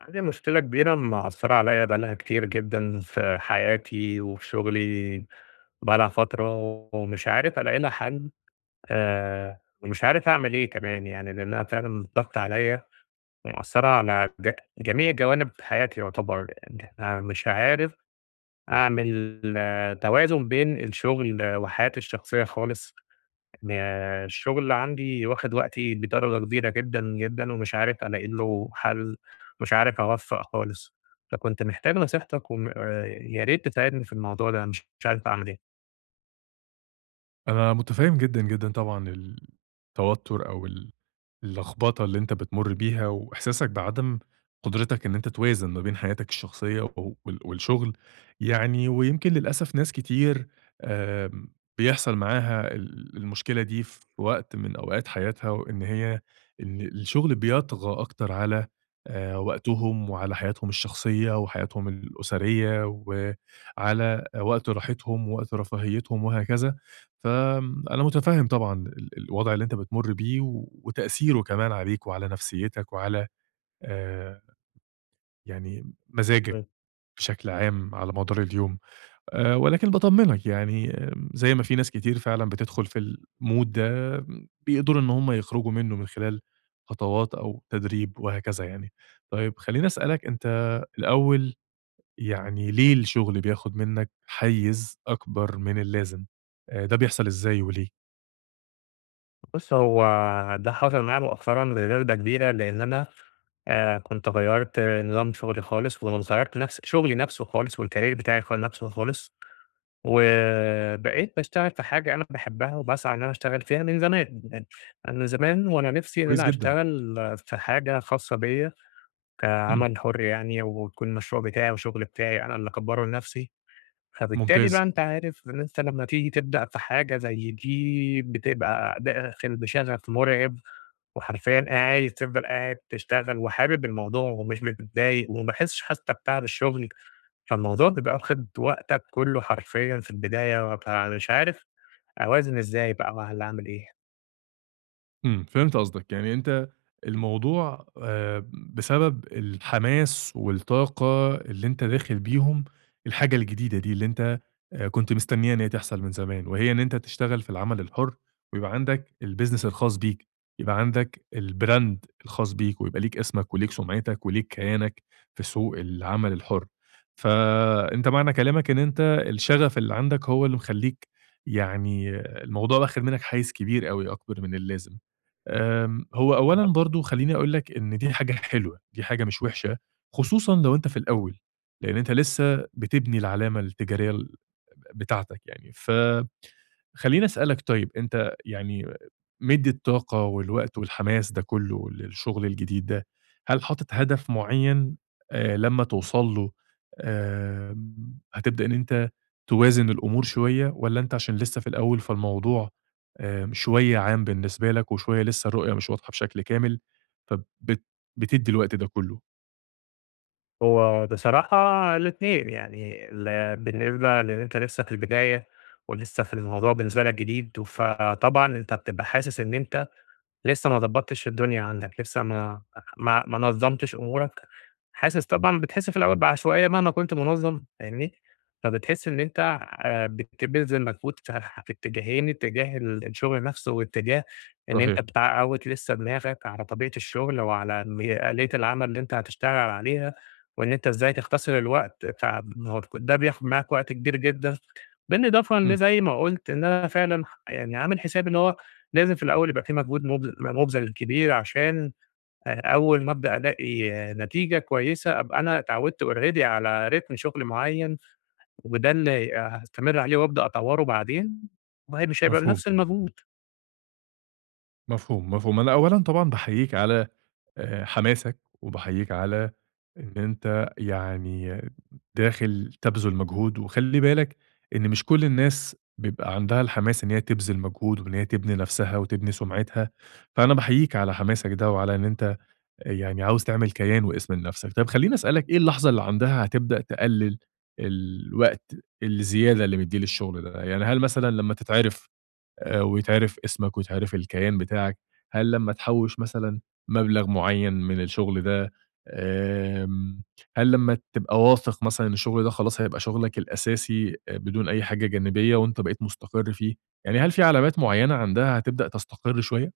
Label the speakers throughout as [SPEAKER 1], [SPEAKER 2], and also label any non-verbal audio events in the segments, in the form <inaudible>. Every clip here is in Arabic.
[SPEAKER 1] عندي مشكلة كبيرة مأثرة عليا بقى لها كتير جدًا، في حياتي وفي شغلي، بقى لها فترة ومش عارف ألاقي لها حل، آآ، ومش عارف أعمل إيه كمان؟ يعني لأنها فعلًا ضاغطه عليَّ، ومأثرة على ج جميع جوانب حياتي يُعتبر، إن احنا مش عارف أعمل توازن بين الشغل وحياتي الشخصية خالص، أنا الشغل عندي واخد وقتي بدرجة كبيرة جدًا، جدًا، ومش عارف ألاقي له حل، مش عارف أوفق خالص، فكنت محتاج نصيحتك وم ياريت تساعدني في الموضوع ده، مش مش عارف أعمل إيه؟
[SPEAKER 2] أنا مُتفهم جدًا، جدًا طبعًا ال التوتر أو ال اللخبطة اللي أنت بتمر بيها، وإحساسك بعدم قدرتك إن أنت توازن ما بين حياتك الشخصية وال والشغل، يعني ويمكن للأسف ناس كتير آآ، بيحصل معاها ال المشكلة دي في وقت من أوقات حياتها، وإن هي إن الشغل بيطغى أكتر على آآ، وقتهم وعلى حياتهم الشخصية وحياتهم الأسرية، وعلى وقت راحتهم ووقت رفاهيتهم وهكذا، ف آمم أنا مُتفهم طبعًا ال الوضع اللي أنت بتمر بيه، وتأثيره كمان عليك وعلى نفسيتك وعلى آآ يعني مزاجك
[SPEAKER 1] <unintelligible>
[SPEAKER 2] بشكل عام على مدار اليوم، آآ، ولكن باطمنك يعني زي ما في ناس كتير فعلًا بتدخل في الmood ده، بيقدروا إن هم يخرجوا منه من خلال خطوات أو تدريب وهكذا يعني. طيب خلّيني أسألك أنت الأول، يعني ليه الشغل بياخد منك حيز أكبر من اللازم، آآ ده بيحصل إزاي، وليه؟
[SPEAKER 1] بُص هو ده حصل معايا مؤخرًا لدرجة كبيرة لأن أنا، آآ كنت غيّرت نظام شغلي خالص، ونص غيرت نفس شغلي نفسه خالص والكارير بتاعي خا نفسه خالص. وبقيت باشتغل في حاجة أنا باحبها وباسعى إن أنا أشتغل فيها من زمان، أنا زمان وأنا نفسي إن
[SPEAKER 2] كويس
[SPEAKER 1] أنا
[SPEAKER 2] جدًا.
[SPEAKER 1] أشتغل في حاجة خاصة بيَّ
[SPEAKER 2] إمم.
[SPEAKER 1] كعمل حر يعني ويكون المشروع بتاعي وشغل بتاعي أنا اللي أكبَره لنفسي. فبالتالي
[SPEAKER 2] ممتاز.
[SPEAKER 1] بقى أنت عارف إن أنت لمّا تيجي تبدأ في حاجة زي دي بتبقى داخل بشغف مرعب، وحرفيًا قا عادي تفضل قاعد تشتغل وحابب الموضوع ومش متضايق وما باحسش حتى بتعب الشغل، فالموضوع بيبقى واخد وقتك كله حرفيًا في البداية، بابقى مش عارف أوازن إزاي بقى والّا أعمل إيه؟
[SPEAKER 2] امم، فهمت قصدك. يعني أنت الموضوع، آآ بسبب الحماس والطاقة اللي أنت داخل بيهم الحاجة الجديدة دي، اللي أنت كنت مستنيها إن هي تحصل من زمان، وهي إن أنت تشتغل في العمل الحر ويبقى عندك الbusiness الخاص بيك. يبقى عندك الbrand الخاص بيك ويبقى ليك أسمك وليك سُمعتك وليك كيانك في سوق العمل الحر. فأنت معنى كلامك إن أنت الشغف اللي عندك هو اللي مخلّيك يعني الموضوع واخد منك حيز كبير أوي، أكبر من اللازم. آمم، هو أولًا
[SPEAKER 1] <unintelligible>
[SPEAKER 2] برضه خلّيني أقول لك إن دي حاجة حلوة، دي حاجة مش وحشة، خصوصًا لو أنت في الأول، لأن أنت لسه بتبني العلامة التجارية ال ب بتاعتك يعني. فخلّيني أسألك طيب، أنت يعني مدي الطاقة والوقت والحماس ده كله للشغل الجديد ده، هل حاطط هدف مُعيّن آآ لمّا توصل له، آمم، هتبدأ إن أنت توازن الأمور شوية والّا أنت عشان لسه في الأول فالموضوع، آآ شوية عام بالنسبة لك وشوية لسه الرؤية مش واضحة بشكل كامل ف بت بتدي الوقت ده كله؟
[SPEAKER 1] هو بصراحة الاتنين، يعني ال بالنسبة لإن أنت لسّه في البداية، ولسّه في الموضوع بالنسبة لك جديد، فطبعًا أنت بتبقى حاسس إن أنت لسّه ما ضبطّتش الدنيا عندك، لسّه ما ما ما نظمتش أمورك، حاسس طبعًا بتحس في الأوّل بعشوائية مهما كنت منظم فاهمني؟ فبتحس إن أنت آآ بتبذل مجهود ف في اتجاهين، اتجاه ال الشغل نفسه، واتجاه إن أنت
[SPEAKER 2] صحيح.
[SPEAKER 1] بتعوّد لسّه دماغك على طبيعة الشغل وعلى مي آلية العمل اللي أنت هتشتغل عليها، وإن أنت إزاي تختصر الوقت بتاع <unintelligible> ده بياخد معاك وقت كبير جدًا، بالإضافة إن
[SPEAKER 2] امم.
[SPEAKER 1] زي ما قُلت إن أنا فعلًا يعني عامل حسابي إن هو لازم في الأوّل يبقى في مجهود مُبذ مُبذَل كبير عشان أ أوّل ما أبدأ ألاقي نتيجة كويّسة، أبقى أنا اتعودت already على رتم شغل معيّن، وده اللي هاستمر عليه وأبدأ أطوّره بعدين، وهي مش هيبقى
[SPEAKER 2] مفهوم.
[SPEAKER 1] بنفس المجهود.
[SPEAKER 2] مفهوم، مفهوم. أنا أوّلًا طبعًا باحيّيك على آآ حماسك، وباحيّيك على إن أنت يعني داخل تَبذُل مجهود، وخلّي بالك إن مش كل الناس بيبقى عندها الحماس إن هي تبذِل مجهود وإن هي تبني نفسها وتبني سمعتها، فأنا باحيّيك على حماسك ده وعلى إن أنت يعني عاوز تعمل كيان واسم لنفسك. طيّب خلّيني أسألك إيه اللحظة اللي عندها هتبدأ تقلّل الوقت الزيادة اللي مدّيه للشغل ده؟ يعني هل مثلًا لمّا تتعرف آآ ويتعرف اسمك ويتعرف الكيان بتاعك؟ هل لمّا تحوّش مثلًا مبلغ معيّن من الشغل ده؟ امم هل لمّا تبقى واثق مثلًا أن الشغل ده خلاص هيبقى شغلك الأساسي بدون أي حاجة جانبية وأنت بقيت مستقر فيه؟ يعني هل في علامات معيّنة عندها هتبدأ تستقر شويّة؟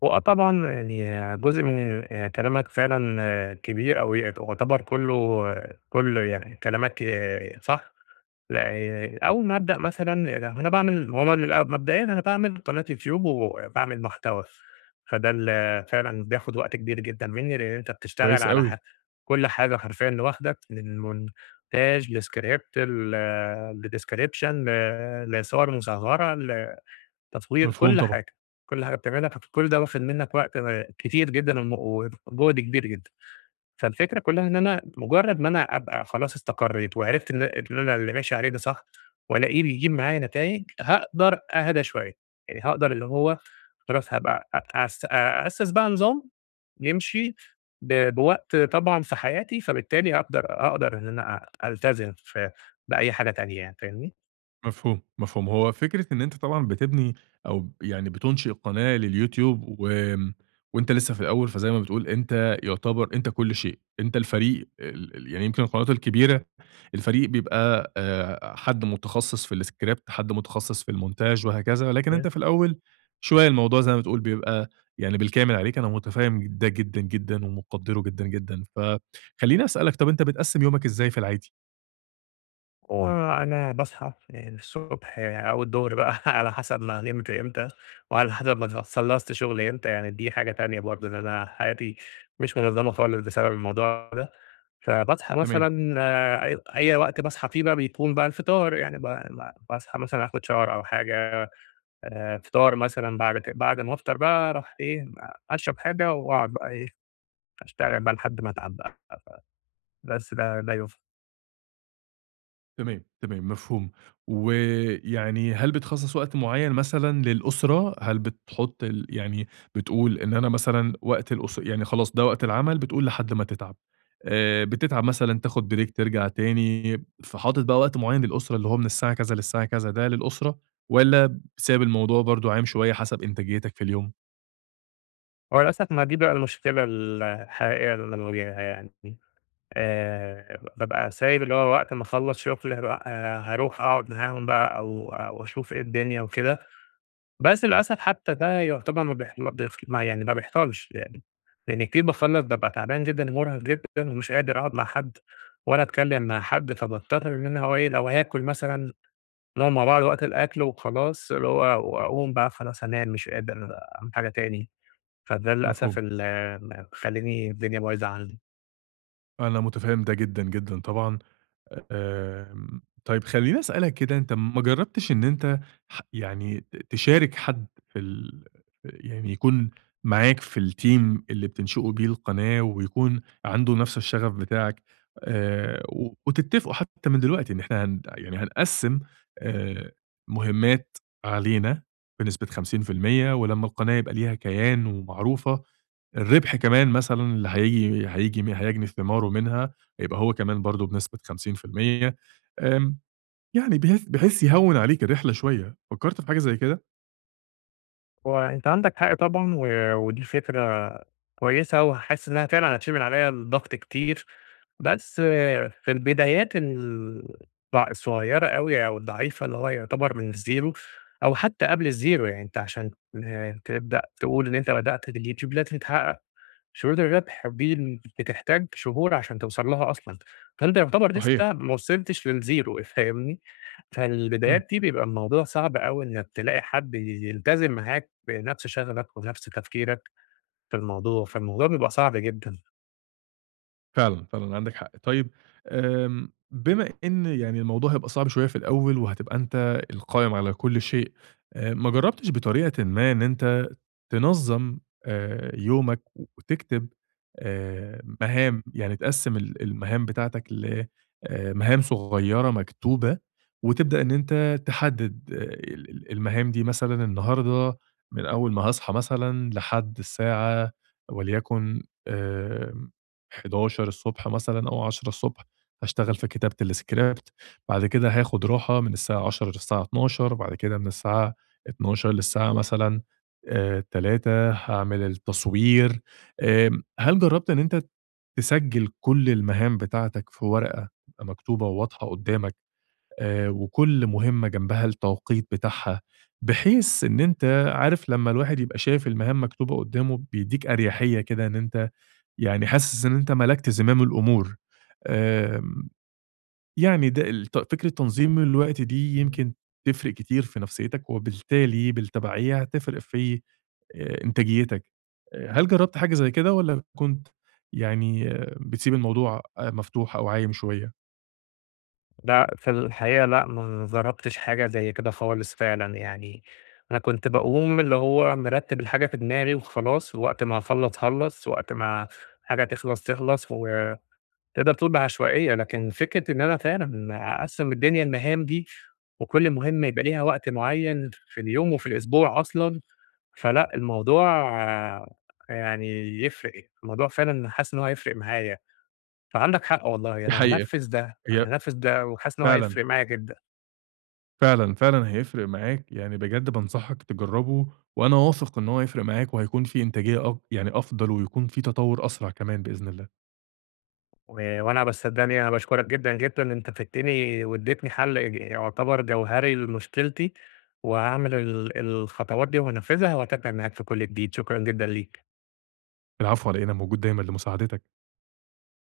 [SPEAKER 1] وآه طبعًا يعني جزء من آآ، كلامك فعلًا كبير أو يأت يُعتبر كله كله يعني كلامك ي صح، ل ي أول ما أبدأ مثلًا ل أنا باعمل ما هو ما بيبقى مبدئيًا أنا باعمل قناة يوتيوب وباعمل محتوى، فده اللي فعلًا بياخد وقت كبير جدًا مني، لإن أنت بتشتغل
[SPEAKER 2] كويس
[SPEAKER 1] على ح
[SPEAKER 2] اوي.
[SPEAKER 1] كل حاجة حرفيًا لوحدك، من مونتاج لscript ل لdescription ل لصور مصغرة، لتطوير
[SPEAKER 2] مفهوم
[SPEAKER 1] كل
[SPEAKER 2] طبعًا.
[SPEAKER 1] حاجة، كل حاجة بتعملها، فك كل ده واخد منك وقت آآ كتير جدًا ومُ وجُهد كبير جدًا. فالفكرة كلها إن أنا مجرد ما أنا أبقى خلاص إستقريت وعرفت إن إن أنا اللي ماشي عليه ده صح وألاقيه بيجيب معايا نتايج، هاقدر أهدى شوية، آآ، هاقدر اللي هُو خلاص هابقى أ أس أأسس بقى نظام يمشي ب بوقت طبعًا في حياتي، فبالتالي أقدر أقدر إن أنا أ ألتزم ف بأي حاجة تانية يعني، فاهمني؟
[SPEAKER 2] مفهوم، مفهوم. هو فكرة إن أنت طبعًا بتبني أو ب يعني بتُنشئ قناة لليوتيوب، وامم، وأنت لسه في الأول، فزي ما بتقول أنت يُعتبر أنت كل شيء، أنت الفريق ال ال يعني يمكن القنوات الكبيرة، الفريق بيبقى، آآ حد مُتخصص في الscript، حد متخصص في المونتاج وهكذا. لكن أنت
[SPEAKER 1] <unintelligible>
[SPEAKER 2] في الأول شوية الموضوع زي ما بتقول بيبقى يعني بالكامل عليك، أنا متفَهم ج ده جدًا، جدًا ومُقَدِّره جدًا، جدًا، فخليني أسألك طب، أنت بتقَسّم يومك إزاي في العادي؟
[SPEAKER 1] هو أنا باصحى الصبح أو الضهر بقى على حسب ما نمت إمتى، وعلى حسب ما ت خلصت شغل إمتى، يعني دي حاجة تانية برضه، إن أنا حياتي مش من منظمة خالص بسبب الموضوع ده، فباصحى
[SPEAKER 2] تمام.
[SPEAKER 1] مثلًا، آآ، أي أي وقت باصحي في بقى بيكون بقى الفطار، يعني ب ب باصحي مثلًا اخد shower أو حاجة، آآ فطار مثلًا بعد ك بعد ما أفطر بقى أروح إيه، أشرب حاجة وأقعد بقي إيه، أشتغل بقي لحد ما أتعب بقي، <unintelligible> بس ده، ده يف
[SPEAKER 2] تمام، تمام مفهوم، و يعني هل بتخصص وقت معين مثلًا للأسرة؟ هل بتحط ال يعني بتقول إن أنا مثلًا وقت الأس يعني خلاص ده وقت العمل بتقول لحد ما تتعب، آآ، بتتعب مثلًا تاخد بريك ترجع تاني، فحاطط بقى وقت معين للأسرة اللي هو من الساعة كذا للساعة كذا ده للأسرة؟ والّا سايب الموضوع برضه عايم شوية حسب إنتاجيتك في اليوم؟
[SPEAKER 1] هو للأسف ما دي بقى المشكلة ال الحقيقة اللي أنا بواجهها يعني، دي، آآ ببقى سايب اللي هو وقت ما اخلص شغل بأ آآ هاروح أقعد معاهم بقى أو أو أشوف إيه الدنيا وكده، بس للأسف حتى ده يعتبر مابيح مابيح يعني ما بيحصلش يعني، لِأَنِّي كتير باخلص بابقى تعبان جدًا و مرهق جدًا ومش قادر أقعد مع حد، ولا أتكلم مع حد، فباضطر إن أنا هو إيه لو هاكل مثلًا، نقعد مع بعض وقت الأكل وخلاص، اللي هو وأقوم بقى خلاص هانام مش قادر أعمل حاجة تاني، فده للأسف
[SPEAKER 2] مفهوم.
[SPEAKER 1] ال م مخلّيني الدنيا بايظة عندي.
[SPEAKER 2] أنا متفهم ده جدًا، جدًا، طبعًا. آمم طيب خلّيني أسألك كده أنت ما جربتش إن أنت ح يعني ت تشارك حد في ال ف يعني يكُون معاك في الteam اللي بتنشئوا بيه القناة ويكُون عنده نفس الشغف بتاعك آآ و وتتفقوا حتى من دلوقتي إن إحنا هن يعني هنقسّم آآ مهمات علينا بنسبة 50% ولمّا القناة يبقى ليها كيان ومعروفة، الربح كمان مثلًا اللي هييجي هييجي هيجني ثماره منها هيبقى هو كمان برضه بنسبة 50% إمم، يعني بحيث بحيث يهوّن عليك الرحلة شوية. فكرت في حاجة زي كده؟
[SPEAKER 1] هو أنت عندك حق طبعًا، و ودي فكرة كويسة وحاسس إنها فعلًا هتشيل من عليّا الضغط كتير. بس في البدايات ال ض الصغيرة أوي أو الضعيفة اللي هو يعتبر من الzero أو حتى قبل الzero يعني أنت عشان تبدأ تقول إن أنت بدأت بالYoutube لازم تتحقق شروط الربح، ودي بتحتاج شهور عشان توصَلْ لها أصلًا. فأنت يعتبر
[SPEAKER 2] صحيح.
[SPEAKER 1] لسه ما وصِلِتش للzero فاهمني؟
[SPEAKER 2] إمم.
[SPEAKER 1] فالبدايات دي بيبقى الموضوع صعب أوي إنك تلاقي حد ي يلتزم معاك بنفس شغفك وبنفس تفكيرك في الموضوع. فالموضوع بيبقى صعب جدًا.
[SPEAKER 2] فعلًا، فعلًا، عندك حق. طيب آمم، بما إن يعني الموضوع هيبقى صعب شوية في الأول وهتبقى أنت القائم على كل شيء، آآ، ما جربتش بطريقة ما إن أنت تنظم، آآ يومك وتكتب، آآ مهام، يعني تقسِّم ال المهام بتاعتك ل آآ، لمهام صغيرة مكتوبة، وتبدأ إن أنت تحدد ال ال المهام دي، مثلًا النهاردة من أول ما هاصحى مثلًا لحد الساعة وليكن آآ 11:00 ص مثلًا أو 10:00 ص هاشتغل في كتابة الscript، بعد كده هاخد راحة من الساعة 10:00 للساعة 12:00 بعد كده من الساعة 12:00 للساعة مثلًا آآ 3:00 هاعمل التصوير. آمم، هل جربت إن أنت تسجل كل المهام بتاعتك في ورقة مكتوبة وواضحة قدامك، آآ وكل مهمة جنبها التوقيت بتاعها؟ بحيث إن أنت عارف لما الواحد يبقى شايف المهام مكتوبة قدامه، بيدّيك أريحية كده إن أنت يعني حاسس إن أنت ملَكت زمام الأمور. آمم، يعني ده الت فكرة تنظيم الوقت دي
[SPEAKER 1] اهم.
[SPEAKER 2] يمكن تفرِق كتير في نفسيتك، وبالتالي بالتبعية هتفرق في، آآ إنتاجيتك. آآ، هل جربت حاجة زي كده والّا كنت يعني بتسيب الموضوع آآ، مفتوح أو عايم شوية؟
[SPEAKER 1] لأ، في الحقيقة لأ، ما جربتش حاجة زي كده خالص فعلًا يعني، أنا كنت باقوم اللي هو مرتِّب الحاجة في دماغي وخلاص ووقت ما اخلّص، خلّص، وقت ما حاجة تخلَص، تخلَص و تقدَر تقول بعشوائية، لكن فكرة إن أنا فعلًا أقسِّم الدنيا لمهام دي وكل مهمة يبقى ليها وقت معين ف في اليوم، وفي الأسبوع أصلًا، فلأ الموضوع يعني يفرِق، الموضوع فعلًا حاسس إن هو هيفرِق معايا. فعندك حق والله،
[SPEAKER 2] دي
[SPEAKER 1] أنا
[SPEAKER 2] حقيقة.
[SPEAKER 1] هانفِّذ ده، أنا
[SPEAKER 2] هي
[SPEAKER 1] هانفِّذ ده وحاسس إن هو
[SPEAKER 2] فعلًا.
[SPEAKER 1] هيفرق معايا جدًا.
[SPEAKER 2] فعلًا، فعلًا، هيفرق معاك. يعني بجد بانصحك تجرَّبه وأنا واثق إن هو هيفرِق معاك وهيكون في إنتاجية أ يعني أفضل، ويكون في تطوُّر أسرع كمان بإذن الله.
[SPEAKER 1] و وأنا، بس صدقني أنا باشكرك جدًا، جدًا. أنت فدّتني وادّيتني حل إج يعتبر جوهَري لمشكلتي وهاعمل ال الخطوات دي وهانفِّذها وهاتابع معاك في كل جديد، شكرًا جدًا ليك.
[SPEAKER 2] العفو، على إيه؟ أنا موجود دايمًا لمساعدتك.